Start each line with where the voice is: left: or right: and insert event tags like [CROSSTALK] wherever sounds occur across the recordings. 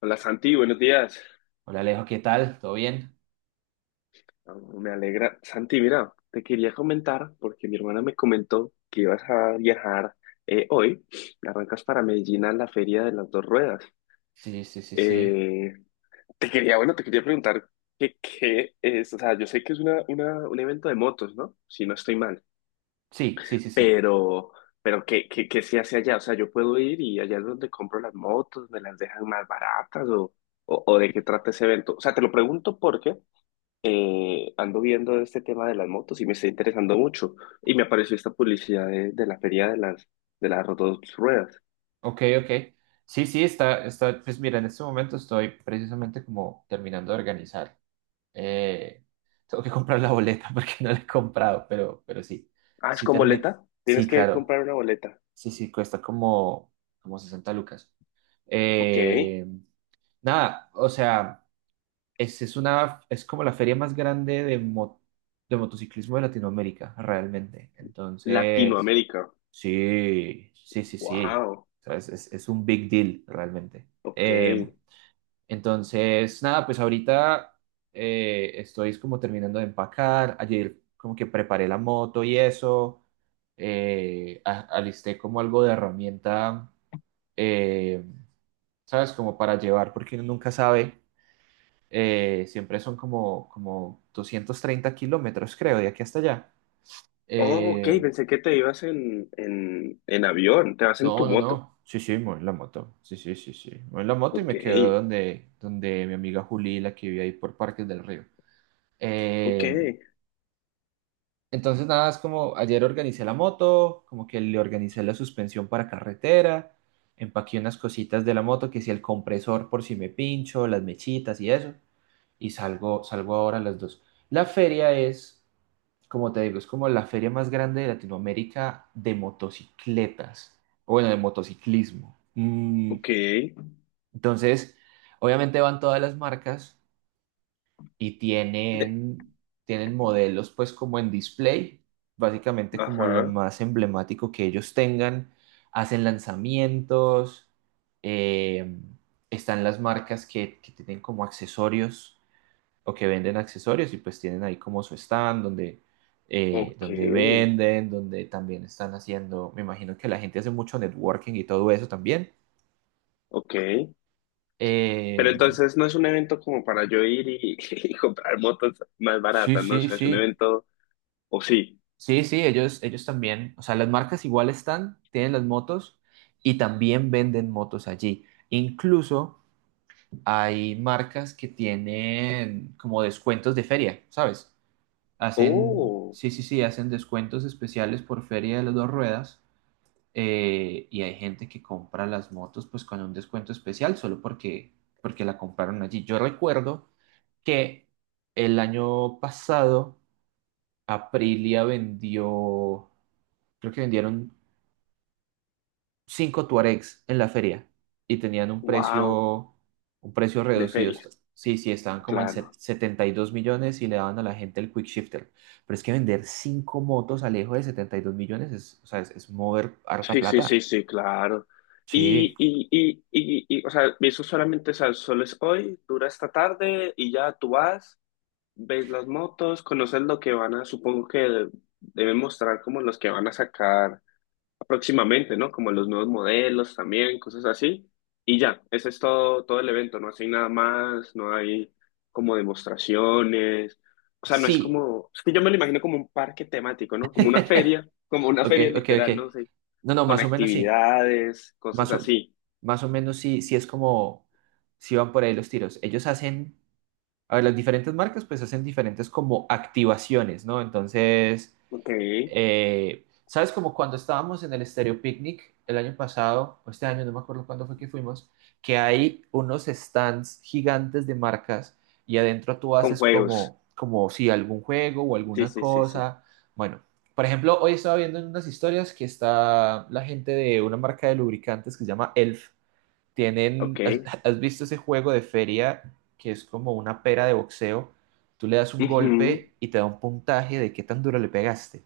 left: Hola Santi, buenos días.
right: Hola Alejo, ¿qué tal? ¿Todo bien?
left: Oh, me alegra. Santi, mira, te quería comentar porque mi hermana me comentó que ibas a viajar hoy. Arrancas para Medellín a la Feria de las Dos Ruedas.
right: Sí, sí, sí, sí.
left: Eh, te quería, bueno, te quería preguntar qué es, o sea, yo sé que es un evento de motos, ¿no? Si no estoy mal,
right: Sí, sí, sí, sí.
left: pero, pero qué se hace allá? O sea, yo puedo ir y allá es donde compro las motos, me las dejan más baratas o, o de qué trata ese evento. O sea, te lo pregunto porque... ando viendo este tema de las motos y me está interesando mucho. Y me apareció esta publicidad de la feria de las dos ruedas.
right: Ok, ok. Sí, sí, pues mira, en este momento estoy precisamente como terminando de organizar. Eh, Tengo que [LAUGHS] comprar la boleta [LAUGHS] porque no la he comprado, pero sí.
left: Ah, es
right: Sí,
left: con boleta. Tienes
right: sí,
left: que
right: claro.
left: comprar una boleta.
right: Sí, sí, cuesta como 60 lucas.
left: Ok.
right: Eh, Nada, o sea, es como la feria más grande de motociclismo de Latinoamérica, realmente. Entonces.
left: Latinoamérica.
right: Sí, sí, sí, sí.
left: Wow.
right: ¿Sabes? Es un big deal realmente.
left: Ok.
right: Eh, entonces, nada, pues ahorita estoy como terminando de empacar. Ayer como que preparé la moto y eso. Alisté como algo de herramienta, eh, ¿sabes? Como para llevar, porque uno nunca sabe. Siempre son como 230 kilómetros, creo, de aquí hasta allá.
left: Oh, ok.
right: Eh,
left: Pensé que te ibas en avión. Te vas en
right: No,
left: tu
right: no,
left: moto.
right: no. Sí, sí, me la moto. Sí, sí, sí, sí. Me la moto y
left: Ok.
right: me quedo donde mi amiga Juli, la que vive ahí por Parques del Río.
left: Ok.
right: Eh, entonces, nada, es como ayer organicé la moto, como que le organicé la suspensión para carretera, empaqué unas cositas de la moto, que si el compresor por si me pincho, las mechitas y eso, y salgo ahora a las dos. La feria es, como te digo, es como la feria más grande de Latinoamérica de motocicletas, o bueno, de motociclismo.
left: Ok.
right: Entonces, obviamente van todas las marcas y tienen modelos pues como en display, básicamente como lo
left: Ajá.
right: más emblemático que ellos tengan, hacen lanzamientos, eh, están las marcas que tienen como accesorios o que venden accesorios y pues tienen ahí como su stand donde, eh,
left: Ok.
right: donde venden, donde también están haciendo, me imagino que la gente hace mucho networking y todo eso también.
left: Ok.
right: Eh,
left: Pero entonces no es un evento como para yo ir y, [LAUGHS] y comprar motos más
right: sí,
left: baratas, ¿no? O
right: sí,
left: sea, es un
right: sí.
left: evento, o sí.
right: Sí, sí, ellos también, o sea, las marcas igual están, tienen las motos y también venden motos allí. Incluso hay marcas que tienen como descuentos de feria, ¿sabes?
left: Oh,
right: Sí, sí, sí, hacen descuentos especiales por feria de las dos ruedas, y hay gente que compra las motos pues con un descuento especial solo porque la compraron allí. Yo recuerdo que el año pasado Aprilia vendió, creo que vendieron cinco Tuaregs en la feria y tenían un
left: wow,
right: precio, un precio
left: de
right: reducido.
left: feria,
right: Sí, sí, estaban como en
left: claro.
right: 72 millones y le daban a la gente el quick shifter. Pero es que vender cinco motos al Alejo de 72 millones es, o sea, es mover harta
left: Sí, sí, sí,
right: plata.
left: sí, claro.
right: Sí,
left: Y, o sea, eso solamente, o sea, solo es hoy, dura esta tarde y ya tú vas, ves las motos, conoces lo que van a, supongo que deben mostrar como los que van a sacar próximamente, ¿no? Como los nuevos modelos también, cosas así. Y ya, ese es todo, todo el evento, no hay nada más, no hay como demostraciones, o sea, no es
right: sí.
left: como, es que yo me lo imagino como un parque temático, ¿no?
right: [LAUGHS]
left: Como una
right: Ok,
left: feria
right: ok, ok.
left: literal, ¿no? Sí,
right: No, no,
left: con
right: más o menos sí.
left: actividades, cosas
right: Más o,
left: así,
right: Más o menos sí, sí es como, si van por ahí los tiros. Ellos hacen A ver, las diferentes marcas pues hacen diferentes como activaciones, ¿no? Entonces,
left: ok,
right: ¿sabes? Como cuando estábamos en el Stereo Picnic el año pasado, o este año, no me acuerdo cuándo fue que fuimos, que hay unos stands gigantes de marcas y adentro tú
left: con
right: haces
left: juegos,
right: como si algún juego o
left: sí,
right: alguna
left: sí, sí, sí,
right: cosa. Bueno, por ejemplo, hoy estaba viendo en unas historias que está la gente de una marca de lubricantes que se llama Elf tienen,
left: ok,
right: ¿has visto ese juego de feria que es como una pera de boxeo? Tú le das un
left: ujú,
right: golpe y te da un puntaje de qué tan duro le pegaste.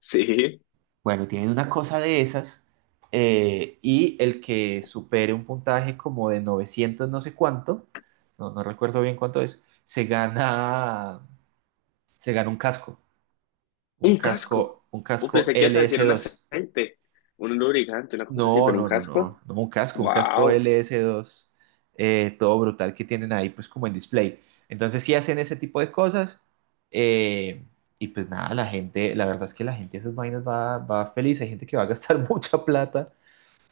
left: sí,
right: Bueno, tienen una cosa de esas, y el que supere un puntaje como de 900 no sé cuánto, no recuerdo bien cuánto es, se gana
left: un casco,
right: un casco
left: pensé que ibas a decir un
right: LS2.
left: aceite, un lubricante, una cosa así,
right: No,
left: pero un
right: no, no,
left: casco.
right: no, no, un casco,
left: Wow.
right: LS2, todo brutal que tienen ahí, pues como en display. Entonces sí hacen ese tipo de cosas, eh, y pues nada, la gente, la verdad es que la gente a esas vainas va feliz, hay gente que va a gastar [LAUGHS] mucha plata,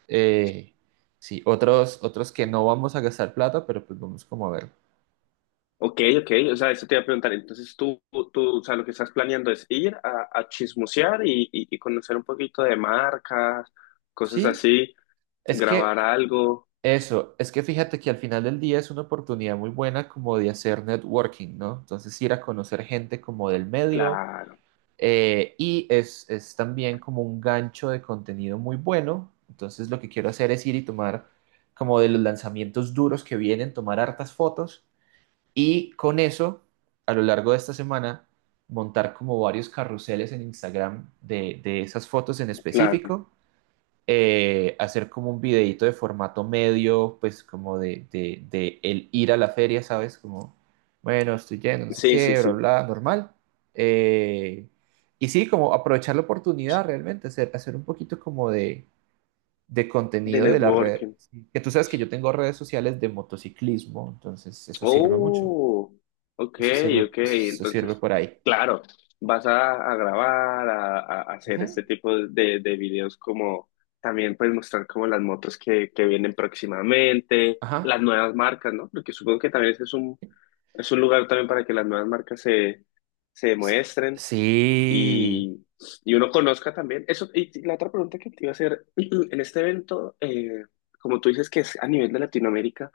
right: eh, sí, otros que no vamos a gastar plata, pero pues vamos como a ver.
left: Ok, ok, o sea, eso te iba a preguntar. Entonces tú, o sea, lo que estás planeando es ir a chismosear y conocer un poquito de marcas, cosas
right: Sí,
left: así,
right: es
left: grabar
right: que
left: algo.
right: es que fíjate que al final del día es una oportunidad muy buena como de hacer networking, ¿no? Entonces ir a conocer gente como del medio.
left: Claro,
right: Y es también como un gancho de contenido muy bueno. Entonces lo que quiero hacer es ir y tomar como de los lanzamientos duros que vienen, tomar hartas fotos y con eso, a lo largo de esta semana, montar como varios carruseles en Instagram de esas fotos en
left: claro.
right: específico, hacer como un videíto de formato medio, pues como de el ir a la feria, ¿sabes? Como, bueno, estoy yendo, no sé
left: Sí, sí,
right: qué, bla,
left: sí.
right: bla, normal. Eh, y sí, como aprovechar la oportunidad realmente, hacer un poquito como de
left: De
right: contenido de la red.
left: networking.
right: Sí. Que tú sabes que yo tengo redes sociales de motociclismo, entonces eso sirve mucho.
left: Oh, ok, ok.
right: Eso sirve
left: Entonces,
right: por ahí.
left: claro, vas a grabar, a hacer
right: Ujú.
left: este tipo de videos como también puedes mostrar como las motos que vienen próximamente, las
right: Ajá.
left: nuevas marcas, ¿no? Porque supongo que también ese es un. Es un lugar también para que las nuevas marcas se, se
right: S-
left: muestren
right: Sí.
left: y, y uno conozca también. Eso, y la otra pregunta que te iba a hacer, [CLEARS THROAT] en este evento, como tú dices que es a nivel de Latinoamérica,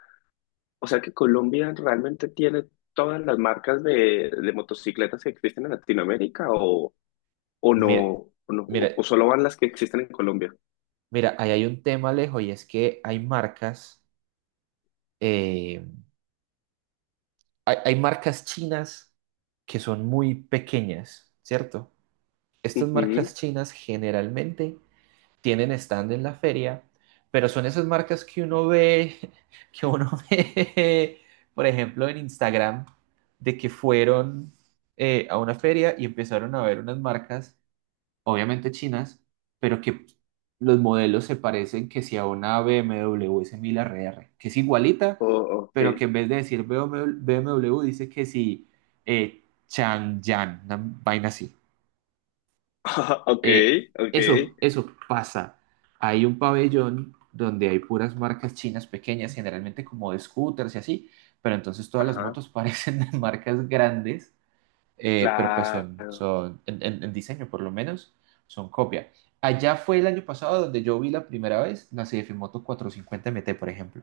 left: o sea que Colombia realmente tiene todas las marcas de motocicletas que existen en Latinoamérica o no,
right: Mira,
left: o no,
right: mira.
left: o solo van las que existen en Colombia.
right: Mira, ahí hay un tema, Alejo, y es que hay marcas, eh, hay marcas chinas que son muy pequeñas, ¿cierto? Estas marcas
left: Ujú.
right: chinas generalmente tienen stand en la feria, pero son esas marcas que uno ve, [LAUGHS] que uno ve, por ejemplo, en Instagram, de que fueron, a una feria y empezaron a ver unas marcas obviamente chinas, pero que los modelos se parecen que si a una BMW S1000RR, que es igualita,
left: Oh,
right: pero que
left: ok.
right: en vez de decir BMW dice que si, Changyan, una vaina así.
left: [LAUGHS] Ok,
right: Eh,
left: ok.
right: eso pasa. Hay un pabellón donde hay puras marcas chinas pequeñas, generalmente como de scooters y así, pero entonces todas las
left: Ajá.
right: motos [LAUGHS] parecen de marcas grandes, pero pues son,
left: Claro.
right: son en, en diseño por lo menos, son copia. Allá fue el año pasado donde yo vi la primera vez la CF Moto 450 MT, por ejemplo.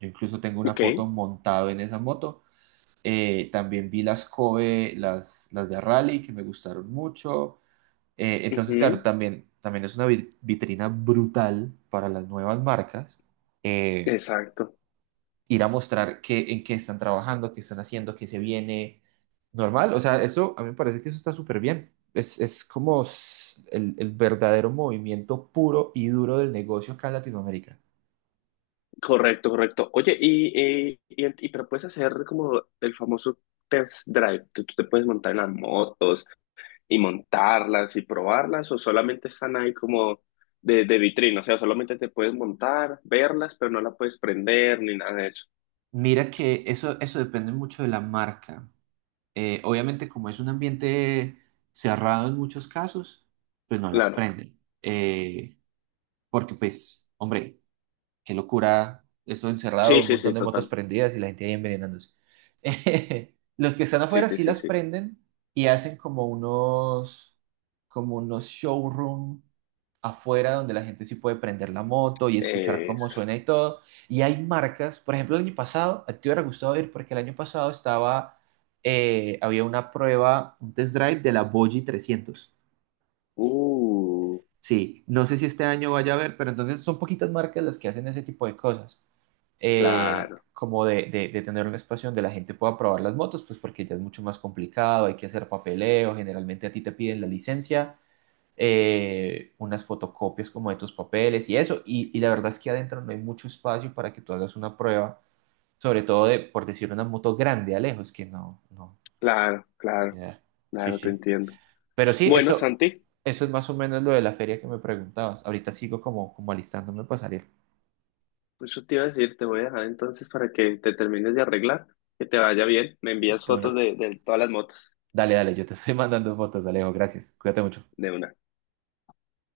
right: Yo incluso tengo una
left: Ok.
right: foto montado en esa moto. También vi las Kobe, las de Rally, que me gustaron mucho. Entonces, claro,
left: Ujú,
right: también es una vitrina brutal para las nuevas marcas. Eh,
left: exacto.
right: Ir a mostrar en qué están trabajando, qué están haciendo, qué se viene, normal. O sea, eso a mí me parece que eso está súper bien. Es como el verdadero movimiento puro y duro del negocio acá en Latinoamérica.
left: Correcto, correcto. Oye, pero puedes hacer como el famoso test drive. Tú te puedes montar en las motos y montarlas y probarlas, o solamente están ahí como de vitrina. O sea, solamente te puedes montar, verlas, pero no la puedes prender ni nada de eso.
right: Mira que eso depende mucho de la marca. Obviamente, como es un ambiente cerrado en muchos casos, pues no las
left: Claro.
right: prenden. Porque, pues, hombre, qué locura, eso
left: Sí,
right: encerrado, un
left: sí, sí,
right: montón de motos
left: total.
right: prendidas y la gente ahí envenenándose. [LAUGHS] Los que están
left: Sí,
right: afuera
left: sí,
right: sí
left: sí,
right: las
left: sí.
right: prenden y hacen como unos showroom afuera donde la gente sí puede prender la moto y escuchar cómo
left: Es.
right: suena y todo. Y hay marcas, por ejemplo, el año pasado, a ti te hubiera gustado ir porque el año pasado había una prueba, un test drive de la Bogie 300.
left: Uh,
right: Sí, no sé si este año vaya a haber, pero entonces son poquitas marcas las que hacen ese tipo de cosas,
left: claro,
right: como de tener un espacio donde la gente pueda probar las motos, pues porque ya es mucho más complicado, hay que hacer papeleo, generalmente a ti te piden la licencia, unas fotocopias como de tus papeles y eso, y la verdad es que adentro no hay mucho espacio para que tú hagas una prueba, sobre todo de, por decir, una moto grande, Alejo, es que
left: claro,
right: no te
left: claro,
right: da. Sí,
left: claro, te
right: sí.
left: entiendo.
right: Pero sí,
left: Bueno,
right: eso,
left: Santi.
right: eso es más o menos lo de la feria que me preguntabas. Ahorita sigo como alistándome para salir
left: Pues yo te iba a decir, te voy a dejar entonces para que te termines de arreglar, que te vaya bien. Me envías
right: de
left: fotos
right: una.
left: de todas las motos
right: Dale, dale, yo te estoy [LAUGHS] mandando fotos, Alejo, gracias. Cuídate mucho.
left: de una.